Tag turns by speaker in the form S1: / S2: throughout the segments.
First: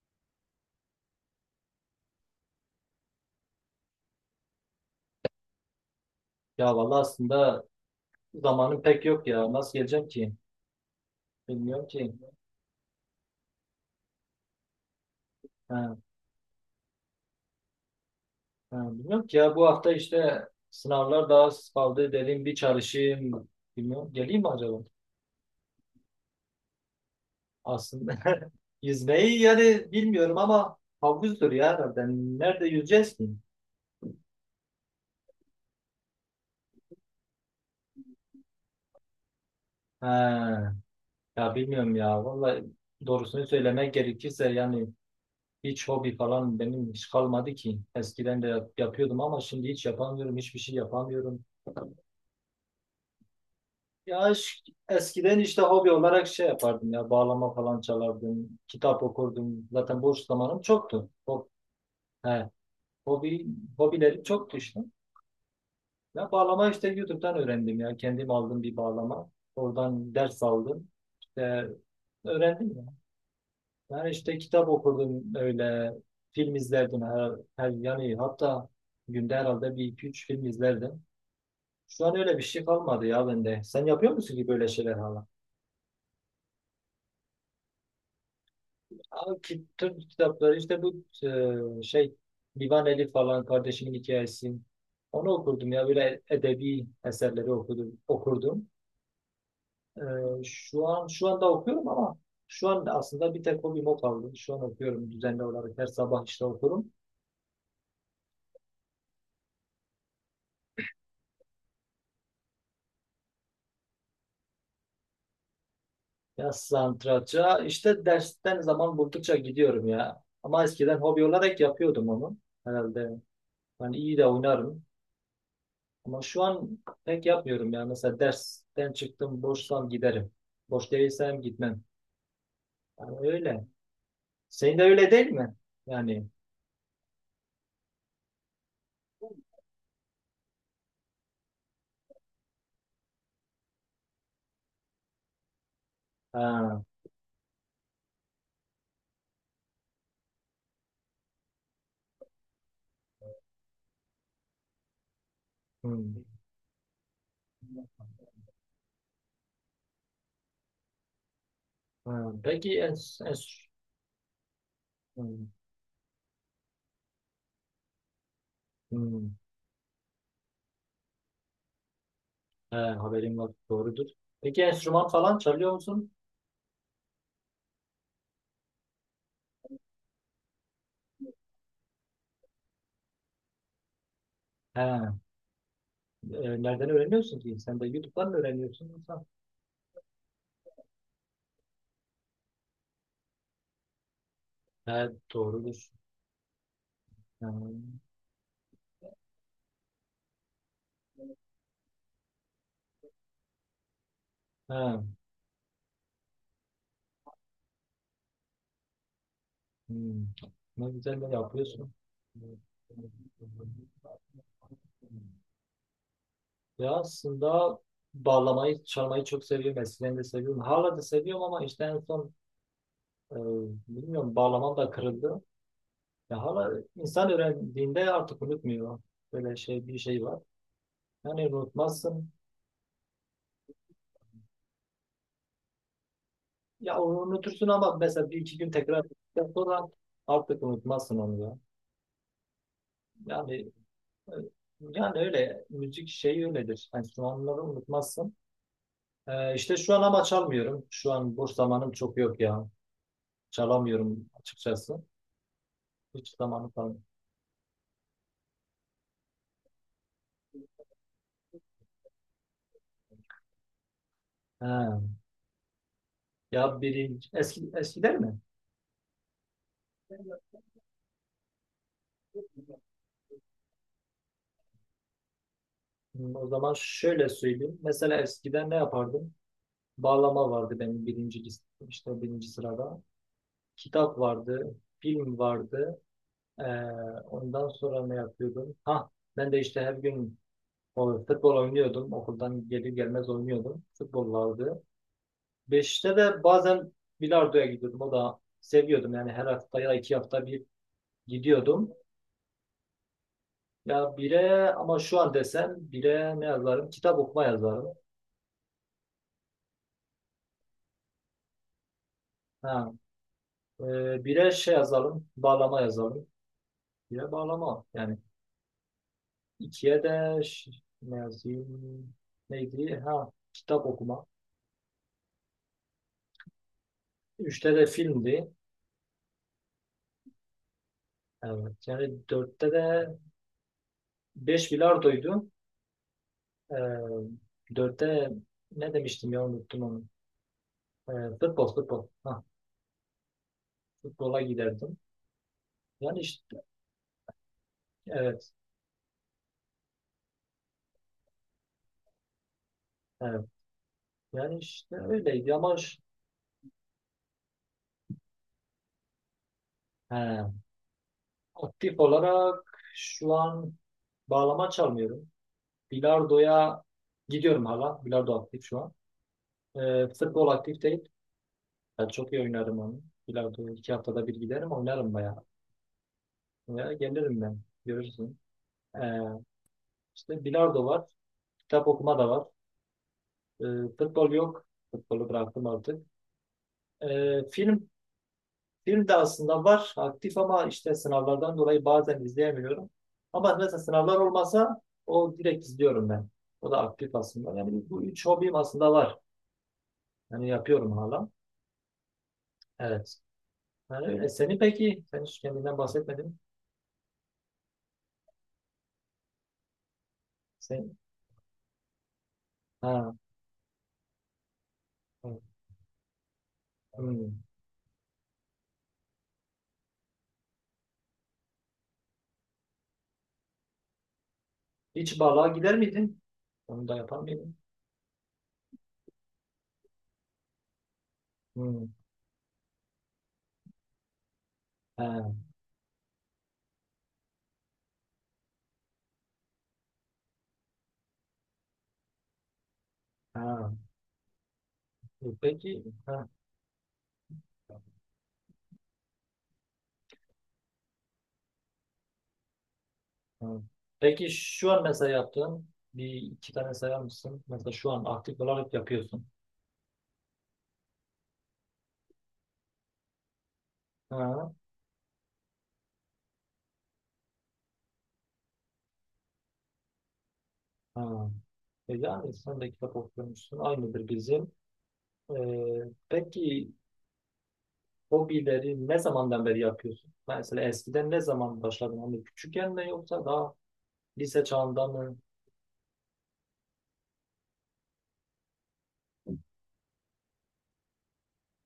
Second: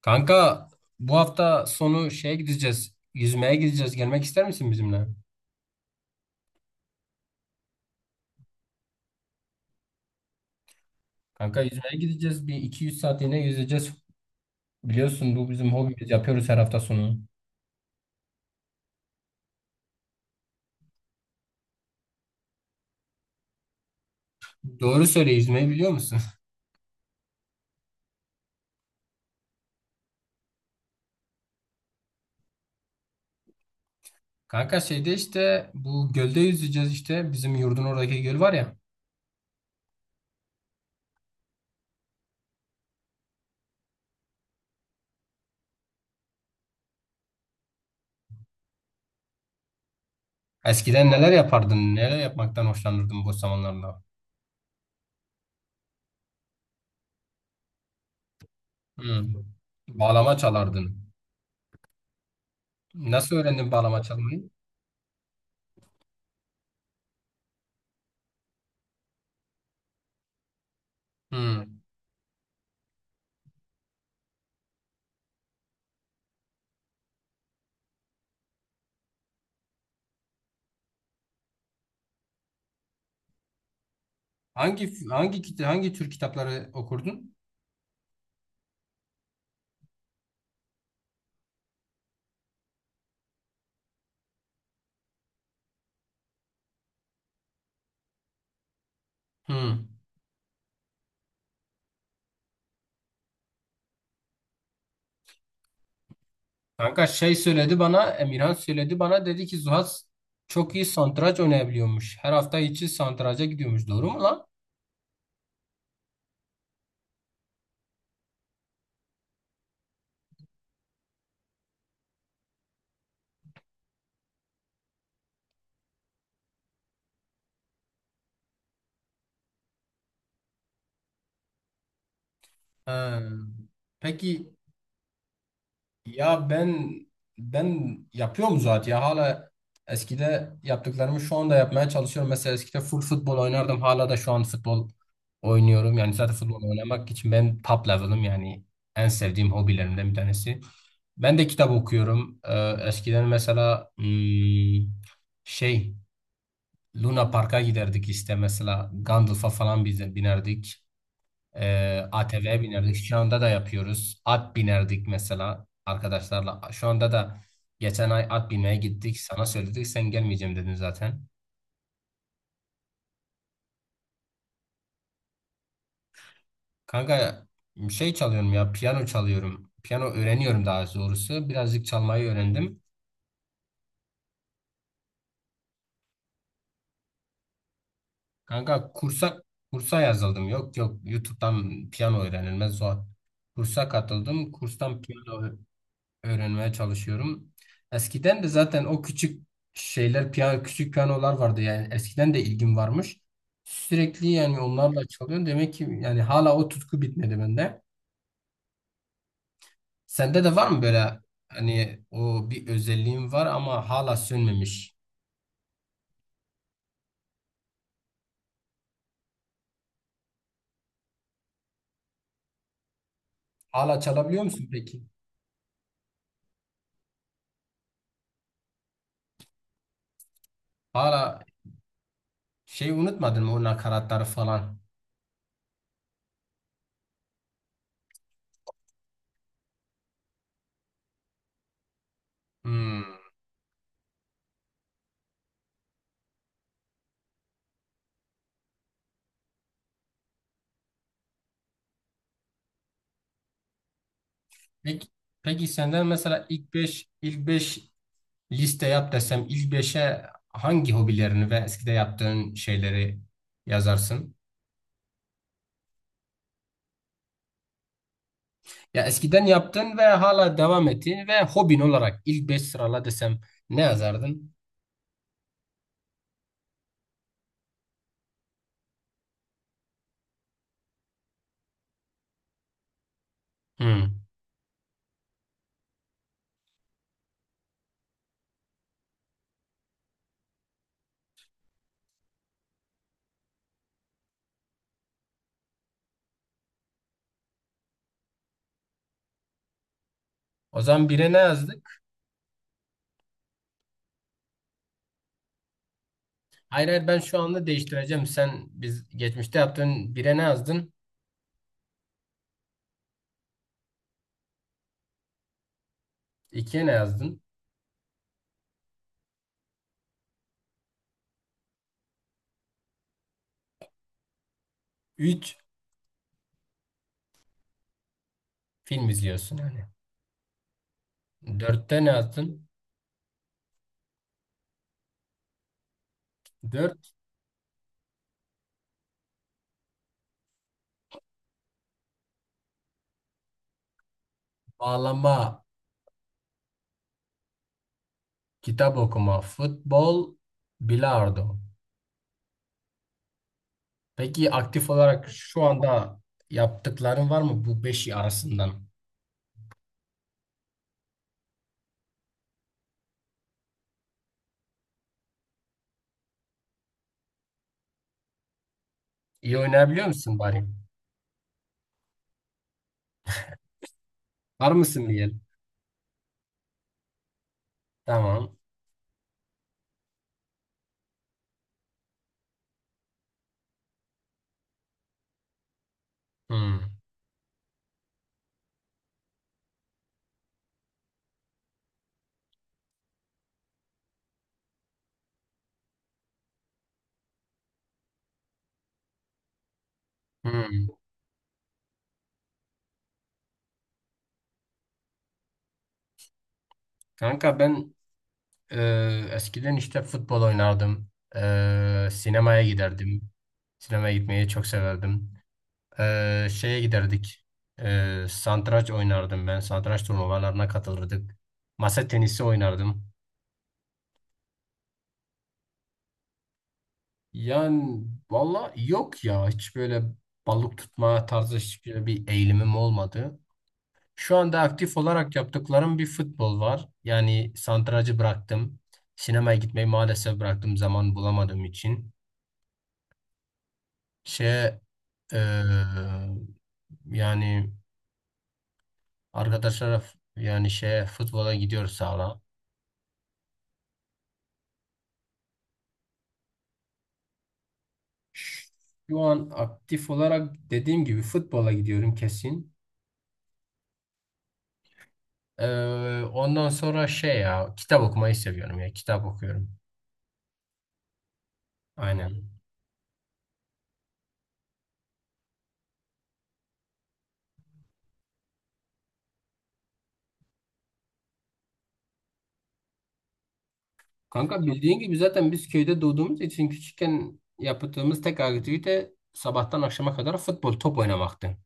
S1: Kanka bu hafta sonu gideceğiz. Yüzmeye gideceğiz. Gelmek ister misin bizimle?
S2: Ya vallahi aslında zamanım pek yok ya. Nasıl geleceğim ki?
S1: Kanka
S2: Bilmiyorum
S1: yüzmeye
S2: ki.
S1: gideceğiz. Bir 200 saatliğine yüzeceğiz. Biliyorsun bu bizim
S2: Ha,
S1: hobimiz. Yapıyoruz her hafta sonu.
S2: ha, bilmiyorum ki ya bu hafta işte sınavlar daha az kaldı dedim bir çalışayım. Bilmiyorum. Geleyim mi acaba?
S1: Doğru söyle yüzmeyi biliyor musun?
S2: Aslında yüzmeyi yani bilmiyorum ama havuzdur ya herhalde. Nerede yüzeceğiz ki?
S1: Kanka şeyde işte bu gölde yüzeceğiz işte. Bizim yurdun oradaki göl var ya.
S2: Ha, ya bilmiyorum ya. Vallahi doğrusunu söylemek gerekirse yani hiç hobi falan benim hiç kalmadı ki. Eskiden de yapıyordum ama şimdi hiç yapamıyorum. Hiçbir şey
S1: Eskiden neler
S2: yapamıyorum.
S1: yapardın? Neler yapmaktan hoşlanırdın bu zamanlarda?
S2: Ya eskiden işte hobi olarak şey yapardım ya bağlama falan çalardım, kitap
S1: Hmm.
S2: okurdum. Zaten boş
S1: Bağlama
S2: zamanım
S1: çalardın.
S2: çoktu. He,
S1: Nasıl
S2: hobi
S1: öğrendin bağlama
S2: hobilerim
S1: çalmayı?
S2: çoktu işte. Ya bağlama işte YouTube'dan öğrendim ya. Kendim aldım bir bağlama. Oradan ders aldım. İşte
S1: Hmm.
S2: öğrendim ya. Yani işte kitap okurdum öyle. Film izlerdim her yani hatta günde herhalde bir iki üç film izlerdim. Şu an öyle bir şey kalmadı ya bende. Sen yapıyor musun ki böyle şeyler hala?
S1: Hangi tür kitapları okurdun?
S2: Abi Türk kitapları işte bu şey Divan Elif falan kardeşimin hikayesi. Onu okurdum ya böyle edebi eserleri okudum, okurdum.
S1: Hmm.
S2: E, şu anda okuyorum ama şu an aslında bir tek hobim o kaldı. Şu an okuyorum düzenli olarak her sabah işte okurum.
S1: Kanka şey söyledi bana, Emirhan söyledi bana dedi ki Zuhas çok iyi satranç oynayabiliyormuş. Her hafta içi satranca gidiyormuş. Doğru mu lan?
S2: Ya satranca işte dersten zaman buldukça gidiyorum ya. Ama eskiden hobi olarak yapıyordum onu. Herhalde ben iyi de oynarım. Ama şu an pek yapmıyorum ya. Mesela dersten çıktım, boşsam giderim. Boş değilsem gitmem. Yani
S1: Ee,
S2: öyle.
S1: peki
S2: Senin de öyle değil mi? Yani.
S1: ya ben yapıyorum zaten ya hala eskide yaptıklarımı şu anda yapmaya çalışıyorum. Mesela eskide full futbol oynardım. Hala da şu an futbol oynuyorum. Yani zaten futbol
S2: Ha,
S1: oynamak için benim top level'ım yani en sevdiğim hobilerimden bir tanesi. Ben de kitap okuyorum. Eskiden mesela şey
S2: hmm,
S1: Luna Park'a giderdik işte mesela Gandalf'a falan bize binerdik.
S2: ha.
S1: ATV'ye
S2: Peki
S1: binerdik. Şu
S2: en,
S1: anda da yapıyoruz. At binerdik
S2: hmm,
S1: mesela arkadaşlarla. Şu anda da geçen ay at binmeye gittik.
S2: hmm.
S1: Sana söyledik sen gelmeyeceğim dedin zaten.
S2: Ha, haberim var. Doğrudur. Peki enstrüman falan çalıyor musun?
S1: Kanka çalıyorum ya piyano çalıyorum. Piyano öğreniyorum daha doğrusu. Birazcık çalmayı öğrendim.
S2: Ha, nereden öğreniyorsun ki? Sen de YouTube'dan mı öğreniyorsun
S1: Kanka
S2: yoksa?
S1: kursa yazıldım. Yok yok YouTube'dan piyano öğrenilmez zor. Kursa katıldım. Kurstan
S2: Ha,
S1: piyano
S2: doğrudur.
S1: öğrenmeye
S2: Ha,
S1: çalışıyorum. Eskiden de zaten o küçük şeyler, piyano, küçük piyanolar vardı yani eskiden de ilgim varmış. Sürekli yani
S2: ha,
S1: onlarla çalıyorum. Demek ki yani hala o tutku bitmedi bende.
S2: hmm.
S1: Sende de var mı
S2: Ne
S1: böyle
S2: güzel de yapıyorsun.
S1: hani o bir özelliğin var ama hala sönmemiş.
S2: Ya aslında bağlamayı, çalmayı çok seviyorum. Eskiden de seviyorum. Hala da seviyorum ama işte en son e,
S1: Hala
S2: bilmiyorum
S1: çalabiliyor musun
S2: bağlamam da
S1: peki?
S2: kırıldı. Ya hala insan öğrendiğinde artık unutmuyor. Böyle şey bir şey var.
S1: Hala
S2: Yani unutmazsın.
S1: unutmadın mı o nakaratları falan?
S2: Ya onu unutursun ama mesela bir iki gün tekrar ettikten sonra artık unutmazsın onu ya.
S1: Hmm.
S2: Yani e, yani öyle müzik şeyi öyledir. Enstrümanları unutmazsın. E, işte şu an ama çalmıyorum. Şu an boş zamanım çok yok ya. Çalamıyorum açıkçası.
S1: Peki, peki, senden
S2: Hiç
S1: mesela
S2: zamanı falan.
S1: ilk 5 liste yap desem ilk beşe hangi hobilerini ve eskide yaptığın şeyleri yazarsın?
S2: Ha. Ya biri eski, eskiden mi?
S1: Ya eskiden yaptın ve hala devam ettiğin ve hobin olarak ilk 5 sırala desem ne yazardın?
S2: Hmm, o zaman şöyle söyleyeyim. Mesela eskiden ne yapardım? Bağlama vardı benim birinci işte birinci sırada.
S1: Hmm.
S2: Kitap vardı, film vardı. Ee, ondan sonra ne yapıyordum? Ha, ben de işte her gün futbol oynuyordum. Okuldan gelir gelmez oynuyordum. Futbol vardı. Beşte de bazen bilardoya gidiyordum. O da seviyordum. Yani her hafta ya 2 hafta bir
S1: O zaman bire ne
S2: gidiyordum.
S1: yazdık?
S2: Ya bire ama şu an desem bire ne
S1: Hayır
S2: yazarım?
S1: hayır ben
S2: Kitap
S1: şu
S2: okuma
S1: anda
S2: yazarım.
S1: değiştireceğim. Sen biz geçmişte yaptığın bire ne yazdın?
S2: Ha, bire şey yazalım. Bağlama yazalım.
S1: İkiye ne
S2: Bire
S1: yazdın?
S2: bağlama. Yani ikiye de ne yazayım? Neydi? Ha, kitap okuma.
S1: Üç
S2: Üçte de filmdi.
S1: film izliyorsun yani.
S2: Evet.
S1: Dörtte ne
S2: Yani
S1: yazdın?
S2: dörtte de beş bilardoydu.
S1: Dört
S2: Ee, dörtte ne demiştim ya unuttum onu. Futbol futbol. Ha, futbola giderdim.
S1: bağlama,
S2: Yani işte evet.
S1: kitap okuma, futbol, bilardo.
S2: Evet.
S1: Peki
S2: Yani
S1: aktif
S2: işte
S1: olarak
S2: öyleydi
S1: şu
S2: ama
S1: anda yaptıkların var mı bu beşi arasından?
S2: he. Aktif olarak şu an bağlama çalmıyorum. Bilardoya gidiyorum hala. Bilardo aktif şu an.
S1: İyi oynayabiliyor
S2: Ee,
S1: musun
S2: futbol
S1: bari?
S2: aktif değil. Ben çok iyi oynarım onu. Bilardo 2 haftada bir giderim
S1: Var mısın
S2: oynarım
S1: bir el?
S2: bayağı. Veya gelirim ben. Görürsün.
S1: Tamam.
S2: Ee, işte bilardo var. Kitap okuma da var. Ee, futbol yok. Futbolu bıraktım artık.
S1: Hmm.
S2: Ee, film Film de aslında var aktif ama işte sınavlardan dolayı bazen izleyemiyorum. Ama mesela sınavlar olmasa o direkt izliyorum ben. O da aktif aslında. Yani bu üç hobim aslında var. Yani
S1: Hmm.
S2: yapıyorum hala. Evet. Yani öyle. Seni peki, sen hiç kendinden bahsetmedin.
S1: Kanka ben eskiden işte futbol
S2: Sen,
S1: oynardım. Sinemaya
S2: ha,
S1: giderdim. Sinemaya gitmeyi çok severdim.
S2: evet.
S1: Şeye giderdik.
S2: Hmm.
S1: Satranç oynardım ben. Satranç turnuvalarına katılırdık. Masa tenisi oynardım.
S2: Hiç balığa gider miydin? Onu da yapar mıydın?
S1: Yani valla yok ya hiç böyle balık tutma tarzı
S2: Hmm.
S1: hiçbir eğilimim olmadı. Şu anda aktif
S2: Ha,
S1: olarak yaptıklarım bir futbol var. Yani santracı bıraktım. Sinemaya gitmeyi maalesef bıraktım zaman bulamadığım için.
S2: ha.
S1: Şey
S2: Peki,
S1: eee,
S2: ha,
S1: Yani arkadaşlara f- yani şey futbola gidiyoruz hala.
S2: ha. Peki şu an mesela yaptığın bir iki tane sayar mısın? Mesela şu an aktif olarak
S1: Şu
S2: yapıyorsun.
S1: an aktif olarak dediğim gibi futbola gidiyorum kesin.
S2: Ha,
S1: Ondan sonra ya kitap okumayı seviyorum ya kitap okuyorum.
S2: ha. E yani
S1: Aynen.
S2: sen de kitap okumuşsun. Aynıdır bizim. Peki hobileri ne zamandan beri yapıyorsun? Mesela eskiden ne zaman başladın? Hani küçükken mi yoksa daha lise
S1: Kanka
S2: çağında
S1: bildiğin gibi
S2: mı?
S1: zaten biz köyde doğduğumuz için küçükken yaptığımız tek aktivite sabahtan akşama kadar futbol top oynamaktı.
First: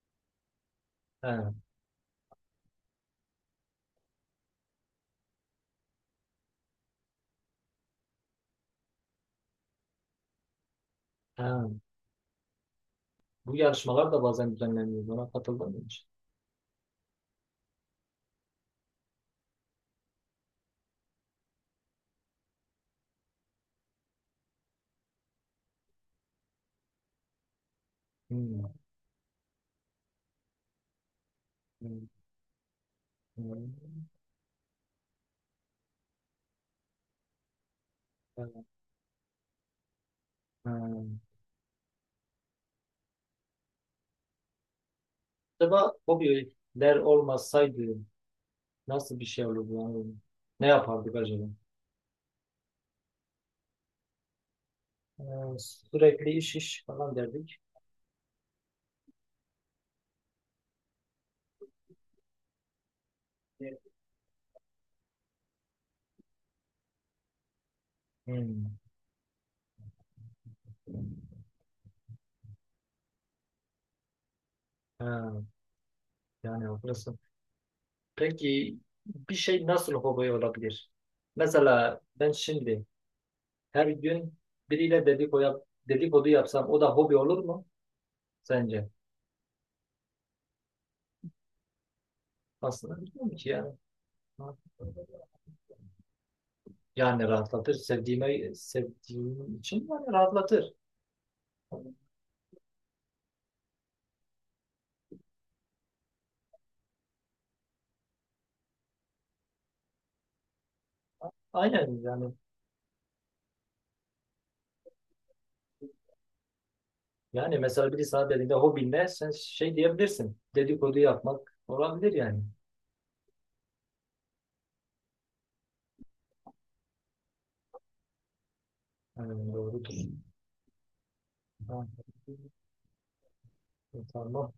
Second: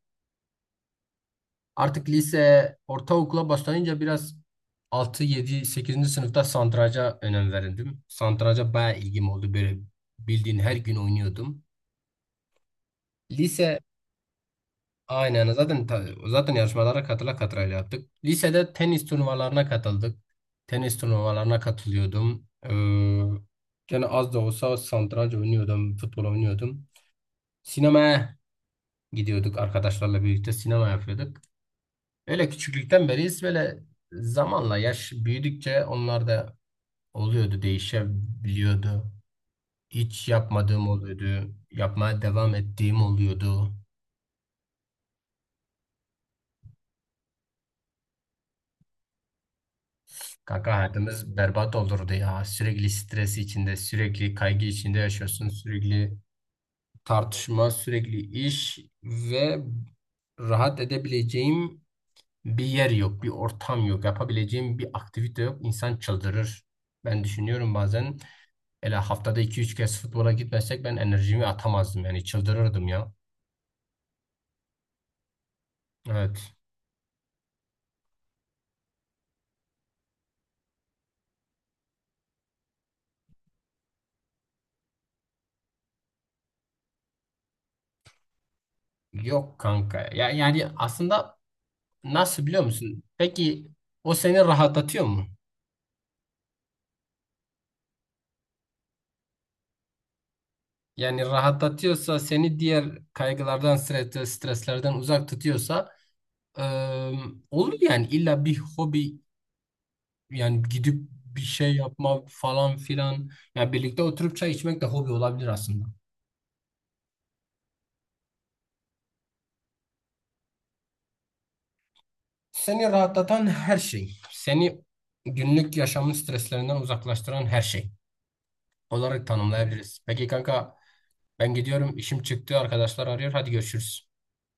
S2: He,
S1: Artık lise ortaokula başlayınca biraz 6, 7, 8'inci sınıfta satranca önem verirdim. Satranca bayağı ilgim oldu böyle bildiğin her gün oynuyordum.
S2: he. Bu
S1: Lise
S2: yarışmalar da bazen düzenleniyor. Buna
S1: Aynen
S2: katıldın mı
S1: zaten
S2: hiç?
S1: zaten yarışmalara katıla katıla yaptık. Lisede tenis turnuvalarına katıldık. Tenis turnuvalarına katılıyordum. Gene az da olsa satranç oynuyordum, futbol oynuyordum. Sinemaya
S2: Hmm,
S1: gidiyorduk arkadaşlarla birlikte sinema yapıyorduk.
S2: hmm,
S1: Öyle küçüklükten beriyiz böyle
S2: hmm.
S1: zamanla yaş büyüdükçe onlar da oluyordu,
S2: Evet,
S1: değişebiliyordu. Hiç yapmadığım
S2: he.
S1: oluyordu, yapmaya devam ettiğim oluyordu.
S2: Acaba hobiler olmasaydı nasıl bir şey olurdu? Yani ne
S1: Kanka
S2: yapardık
S1: hayatımız
S2: acaba?
S1: berbat olurdu ya. Sürekli stres içinde, sürekli kaygı içinde yaşıyorsun.
S2: Ee,
S1: Sürekli
S2: sürekli iş iş falan derdik.
S1: tartışma, sürekli iş ve rahat edebileceğim bir yer yok, bir ortam yok. Yapabileceğim bir aktivite yok. İnsan çıldırır. Ben düşünüyorum bazen
S2: Hmm.
S1: hele haftada iki üç kez futbola gitmesek ben enerjimi atamazdım. Yani çıldırırdım ya.
S2: Ha,
S1: Evet.
S2: yani haklısın. Peki bir şey nasıl hobi olabilir? Mesela ben şimdi her gün biriyle dedikodu yapsam o da hobi olur mu sence?
S1: Yok kanka. Ya, yani aslında nasıl biliyor
S2: Aslında
S1: musun?
S2: bilmiyorum ki
S1: Peki
S2: yani.
S1: o seni rahatlatıyor mu?
S2: Yani rahatlatır. Sevdiğime, sevdiğim için yani rahatlatır.
S1: Yani rahatlatıyorsa seni diğer kaygılardan, streslerden uzak tutuyorsa eee, olur yani illa bir hobi yani gidip bir şey
S2: Aynen
S1: yapma
S2: yani.
S1: falan filan. Yani birlikte oturup çay içmek de hobi olabilir aslında.
S2: Yani mesela biri sana dediğinde hobin ne? Sen şey diyebilirsin. Dedikodu yapmak olabilir yani.
S1: Seni rahatlatan her şey, seni günlük yaşamın streslerinden uzaklaştıran her şey olarak
S2: Yani doğrudur.
S1: tanımlayabiliriz. Peki kanka ben gidiyorum
S2: Ha,
S1: işim çıktı arkadaşlar arıyor hadi görüşürüz.
S2: tamam.